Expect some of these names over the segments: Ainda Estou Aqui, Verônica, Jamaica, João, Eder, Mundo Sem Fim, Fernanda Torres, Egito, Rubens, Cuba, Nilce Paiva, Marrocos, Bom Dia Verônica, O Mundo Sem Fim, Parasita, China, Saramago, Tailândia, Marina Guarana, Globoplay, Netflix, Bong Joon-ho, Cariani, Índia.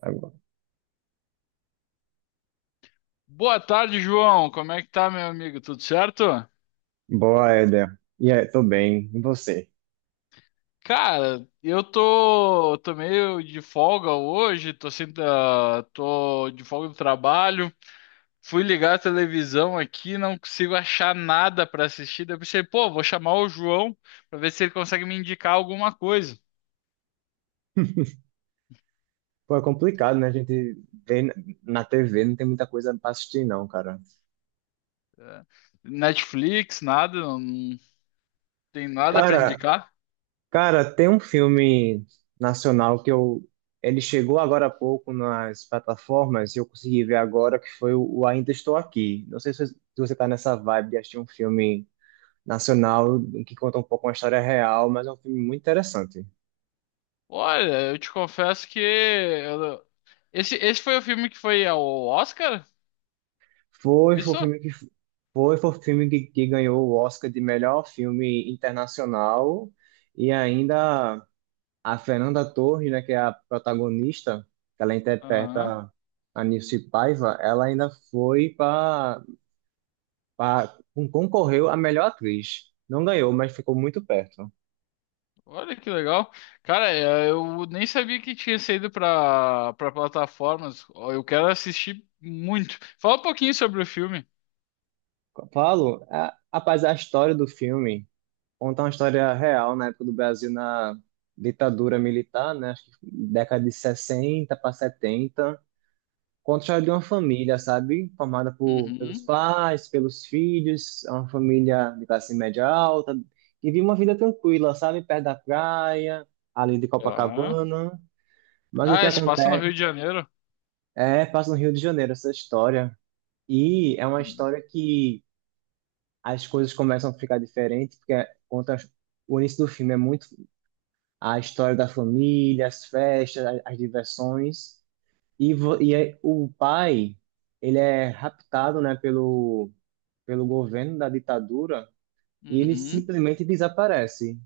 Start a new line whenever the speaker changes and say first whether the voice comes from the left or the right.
right: Agora.
left: Boa tarde, João. Como é que tá, meu amigo? Tudo certo?
right: Boa, Éder. E aí, tô bem. E você?
left: Cara, eu tô meio de folga hoje, tô sem, tra- tô de folga do trabalho. Fui ligar a televisão aqui, não consigo achar nada pra assistir. Daí eu pensei, pô, vou chamar o João pra ver se ele consegue me indicar alguma coisa.
right: Pô, é complicado, né? A gente vê na TV, não tem muita coisa pra assistir, não, cara.
left: É, Netflix, nada, não tem nada pra
right: Cara,
left: indicar.
right: Cara, tem um filme nacional que eu. Ele chegou agora há pouco nas plataformas e eu consegui ver agora, que foi o Ainda Estou Aqui. Não sei se você tá nessa vibe de assistir um filme nacional que conta um pouco uma história real, mas é um filme muito interessante.
left: Olha, eu te confesso que esse foi o filme que foi ao Oscar?
right: Foi, foi o
left: Isso?
right: filme que, foi, o filme que ganhou o Oscar de melhor filme internacional e ainda a Fernanda Torres, né, que é a protagonista, que ela
left: Aham.
right: interpreta a Nilce Paiva, ela ainda foi para concorreu a melhor atriz. Não ganhou, mas ficou muito perto.
left: Olha que legal. Cara, é, eu nem sabia que tinha saído para para plataformas. Ó, eu quero assistir muito. Fala um pouquinho sobre o filme.
right: Paulo, a, rapaz, a história do filme conta uma história real na época do Brasil na ditadura militar, né, acho que década de 60 para 70 conta de uma família, sabe? Formada por, pelos
left: Uhum.
right: pais, pelos filhos, é uma família de classe média alta, que vive uma vida tranquila, sabe? Perto da praia, ali de
left: Tá.
right: Copacabana. Mas o que
left: Ah, se passa no
right: acontece
left: Rio de Janeiro.
right: é, passa no Rio de Janeiro essa história. E é uma
left: Uhum.
right: história que as coisas começam a ficar diferentes, porque conta o início do filme é muito a história da família, as festas, as diversões. E, o pai, ele é raptado, né, pelo governo da ditadura e ele
left: Uhum.
right: simplesmente desaparece.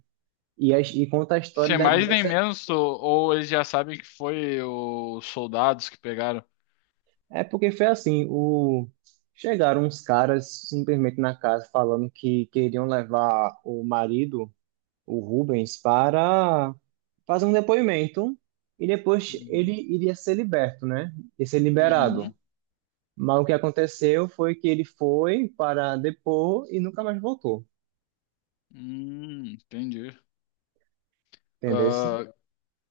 right: E, e conta a história
left: Sem mais nem
right: dessa.
left: menos, ou eles já sabem que foi os soldados que pegaram.
right: É porque foi assim: o... chegaram uns caras simplesmente na casa falando que queriam levar o marido, o Rubens, para fazer um depoimento e depois ele
left: Uhum.
right: iria ser liberto, né? E ser liberado.
left: Uhum.
right: Mas o que aconteceu foi que ele foi para depor e nunca mais voltou.
left: Entendi.
right: Entendesse?
left: Ah,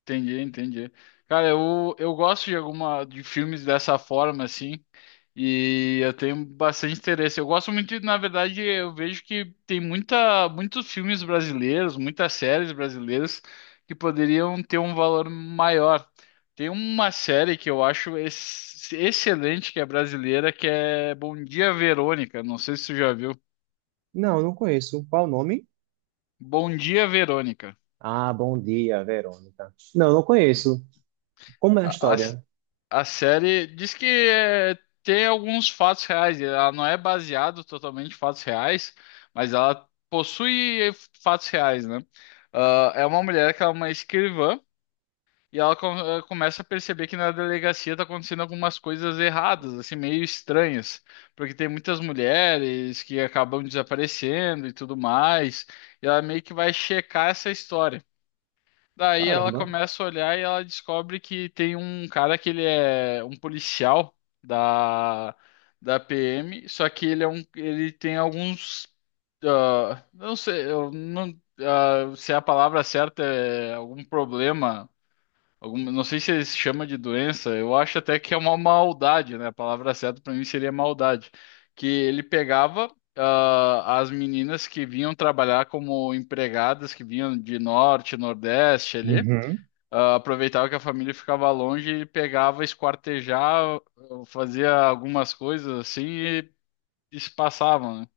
left: entendi Cara, eu gosto de alguma de filmes dessa forma assim, e eu tenho bastante interesse. Eu gosto muito, de- na verdade, eu vejo que tem muita muitos filmes brasileiros, muitas séries brasileiras que poderiam ter um valor maior. Tem uma série que eu acho excelente que é brasileira, que é Bom Dia Verônica. Não sei se você já viu.
right: Não, não conheço. Qual o nome?
left: Bom Dia Verônica.
right: Ah, bom dia, Verônica. Não, não conheço. Como é a
left: A, a-
right: história?
left: A série diz que é, tem alguns fatos reais. Ela não é baseada totalmente em fatos reais, mas ela possui fatos reais, né? Ah, é uma mulher que é uma escrivã e começa a perceber que na delegacia tá acontecendo algumas coisas erradas, assim, meio estranhas, porque tem muitas mulheres que acabam desaparecendo e tudo mais. E ela meio que vai checar essa história. Daí ela
right: Caramba.
left: começa a olhar e ela descobre que tem um cara que ele é um policial da, da PM, só que ele é um, ele tem alguns, ah, não sei, eu não, ah, se é a palavra certa é algum problema, algum, não sei se ele se chama de doença, eu acho até que é uma maldade, né? A palavra certa para mim seria maldade, que ele pegava, ah, as meninas que vinham trabalhar como empregadas, que vinham de norte, nordeste ali.
right: Uhum.
left: Ah, aproveitava que a família ficava longe, ele pegava, esquartejava, fazia algumas coisas assim e se passavam, né?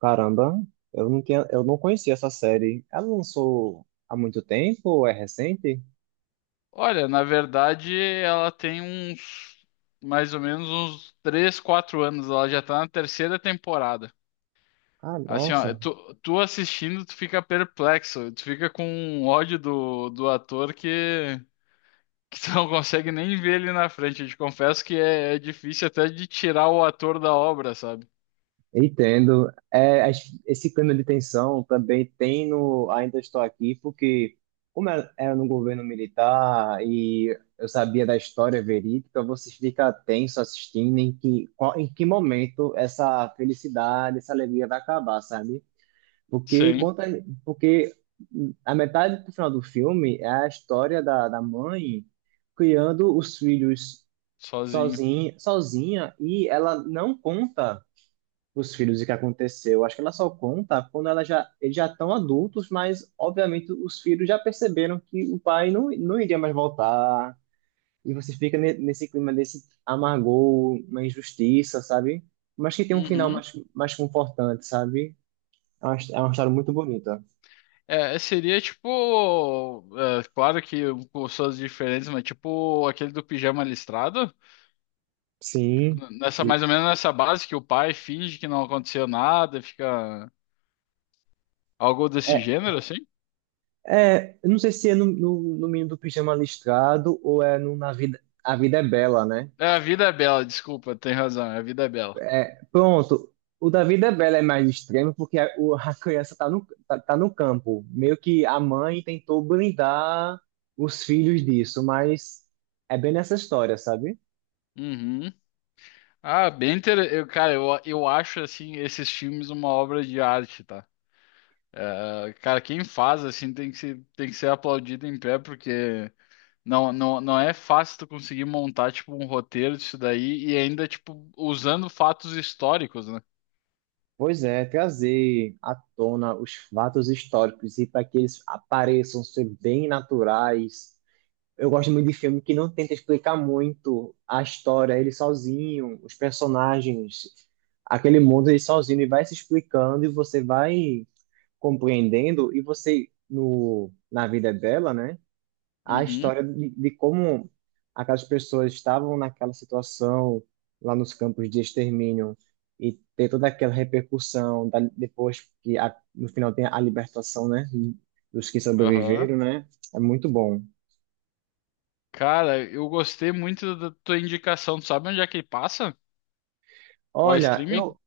right: Caramba, eu não tinha, eu não conhecia essa série. Ela lançou há muito tempo ou é recente?
left: Olha, na verdade, ela tem uns mais ou menos uns 3, 4 anos, ela já tá na terceira temporada.
right: Ah,
left: Assim, ó,
right: nossa.
left: tu assistindo, tu fica perplexo, tu fica com um ódio do ator que tu não consegue nem ver ele na frente. Eu te confesso que é difícil até de tirar o ator da obra, sabe?
right: Entendo. É, esse clima de tensão também tem no Ainda Estou Aqui, porque como era no governo militar e eu sabia da história verídica, você fica tenso assistindo em que, em que momento essa felicidade, essa alegria vai acabar, sabe? Porque
left: Sim,
right: conta, porque a metade do final do filme é a história da mãe criando os filhos
left: sozinho.
right: sozinha, sozinha e ela não conta os filhos o que aconteceu. Acho que ela só conta quando ela já, eles já estão adultos, mas obviamente os filhos já perceberam que o pai não iria mais voltar. E você fica nesse clima desse amargor, uma injustiça, sabe? Mas que tem um final
left: Uhum.
right: mais confortante, sabe? É uma história muito bonita.
left: É, seria tipo, é, claro que com suas diferentes, mas tipo aquele do pijama listrado,
right: Sim.
left: nessa
right: E-
left: mais ou menos nessa base que o pai finge que não aconteceu nada, fica algo desse
right: É,
left: gênero assim.
right: é, eu não sei se é no menino do pijama listrado ou é no Na Vida, A Vida é Bela, né?
left: É, a vida é bela, desculpa, tem razão, a vida é bela.
right: É, pronto. O da Vida é Bela é mais extremo porque a, a criança tá tá no campo. Meio que a mãe tentou blindar os filhos disso, mas é bem nessa história, sabe?
left: Uhum. Ah, bem interessante. Eu, cara, eu acho assim esses filmes uma obra de arte, tá? É, cara, quem faz assim tem que ser aplaudido em pé porque não, não é fácil tu conseguir montar, tipo, um roteiro disso daí e ainda, tipo, usando fatos históricos, né?
right: Pois é, trazer à tona os fatos históricos e para que eles apareçam ser bem naturais. Eu gosto muito de filme que não tenta explicar muito a história, ele sozinho, os personagens, aquele mundo ele sozinho, ele vai se explicando e você vai compreendendo e você no na vida dela, né? A
left: Uhum.
right: história de como aquelas pessoas estavam naquela situação lá nos campos de extermínio e ter toda aquela repercussão da, depois que a, no final tem a libertação, né? Dos que
left: Aham.
right: sobreviveram, né? É muito bom.
left: Cara, eu gostei muito da tua indicação. Tu sabe onde é que ele passa? Qual
right: Olha,
left: streaming?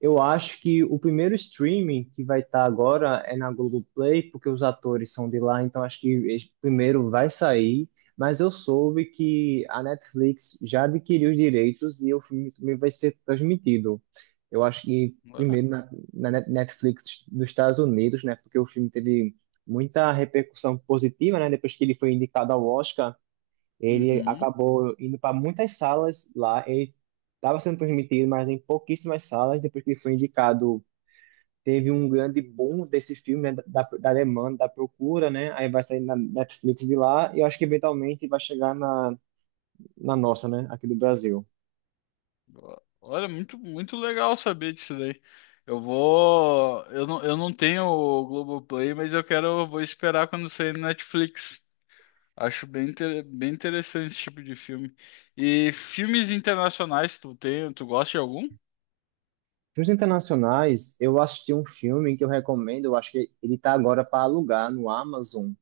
right: eu acho que o primeiro streaming que vai estar agora é na Globoplay, porque os atores são de lá, então acho que esse primeiro vai sair. Mas eu soube que a Netflix já adquiriu os direitos e o filme também vai ser transmitido. Eu acho que
left: Olha.
right: primeiro na, Netflix dos Estados Unidos, né? Porque o filme teve muita repercussão positiva, né? Depois que ele foi indicado ao Oscar. Ele
left: Uhum.
right: acabou indo para muitas salas lá. Ele estava sendo transmitido, mas em pouquíssimas salas. Depois que ele foi indicado, teve um grande boom desse filme, né, da demanda, da procura, né? Aí vai sair na Netflix de lá e eu acho que eventualmente vai chegar na, na nossa, né? Aqui do Brasil.
left: Olha, muito legal saber disso daí. Eu vou. Eu não tenho o Globoplay, mas eu quero. Eu vou esperar quando sair no Netflix. Acho bem, bem interessante esse tipo de filme. E filmes internacionais, tu gosta de algum?
right: Filmes internacionais, eu assisti um filme que eu recomendo, eu acho que ele está agora para alugar no Amazon,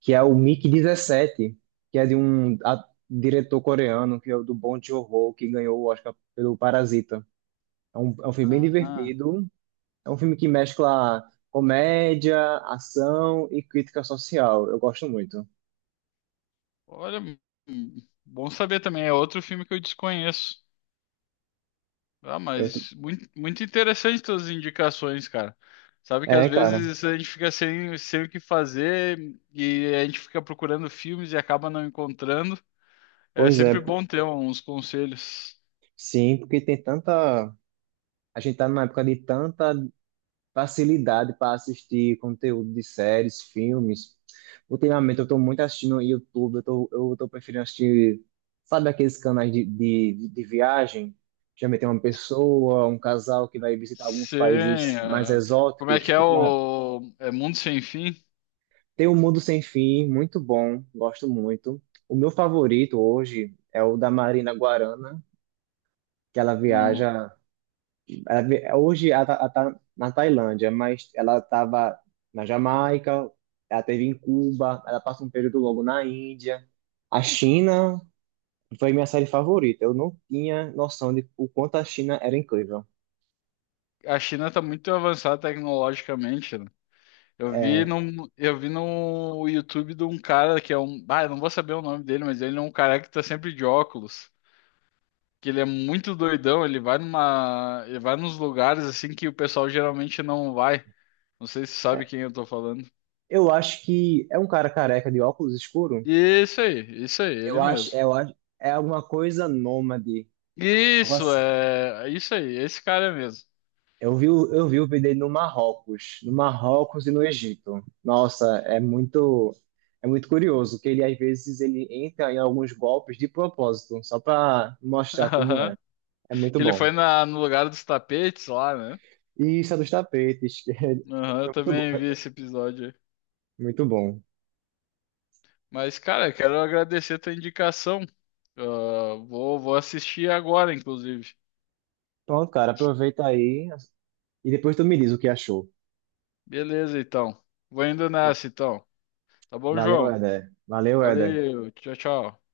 right: que é o mig 17, que é de diretor coreano, que é o do Bong Joon-ho, que ganhou o Oscar pelo Parasita. É um filme bem
left: Ah,
right: divertido, é um filme que mescla comédia, ação e crítica social. Eu gosto muito.
left: olha, bom saber também. É outro filme que eu desconheço. Ah,
right: Eu t-
left: mas muito interessante suas indicações, cara. Sabe que às
right: é, cara,
left: vezes a gente fica sem o que fazer e a gente fica procurando filmes e acaba não encontrando. É
right: pois é,
left: sempre
right: p-
left: bom ter uns conselhos.
right: Sim, porque tem tanta. A gente tá numa época de tanta facilidade para assistir conteúdo de séries, filmes. Ultimamente eu estou muito assistindo no YouTube, eu tô preferindo assistir, sabe aqueles canais de viagem? Geralmente tem uma pessoa, um casal que vai visitar alguns
left: Sim,
right: países mais
left: é. Como é
right: exóticos.
left: que é
right: Ultima-
left: o é Mundo Sem Fim?
right: Tem O Mundo Sem Fim, muito bom, gosto muito. O meu favorito hoje é o da Marina Guarana, que ela
left: Não,
right: viaja. Hoje ela tá na Tailândia, mas ela estava na Jamaica, ela teve em Cuba, ela passa um período longo na Índia. A China foi minha série favorita. Eu não tinha noção de o quanto a China era incrível.
left: a China está muito avançada tecnologicamente, né?
right: É,
left: Eu vi no YouTube de um cara que é um. Ah, eu não vou saber o nome dele, mas ele é um cara que tá sempre de óculos. Que ele é muito doidão, ele vai numa. Ele vai nos lugares assim que o pessoal geralmente não vai. Não sei se sabe
right: é,
left: quem eu tô falando.
right: eu acho que é um cara careca de óculos escuro.
left: Isso aí, é isso aí, ele
right: Eu acho,
left: mesmo.
right: eu acho, é alguma coisa nômade.
left: Isso, é. É isso aí, é esse cara mesmo.
right: Eu vi, o vídeo dele no Marrocos, no Marrocos e no Egito. Nossa, é muito curioso que ele às vezes ele entra em alguns golpes de propósito, só para mostrar como é.
left: Aham.
right: É muito
left: Que ele
right: bom.
left: foi na, no lugar dos tapetes lá, né?
right: E isso é dos tapetes, que é
left: Aham, eu
right: muito bom,
left: também vi esse episódio.
right: é muito bom.
left: Mas, cara, quero agradecer a tua indicação. Ah, vou, vou assistir agora, inclusive.
right: Pronto, cara, aproveita aí e depois tu me diz o que achou.
left: Beleza, então. Vou indo
right: Va-
left: nessa, então. Tá bom,
right: Valeu,
left: João?
right: Eder. Valeu, Eder.
left: Valeu, tchau, tchau.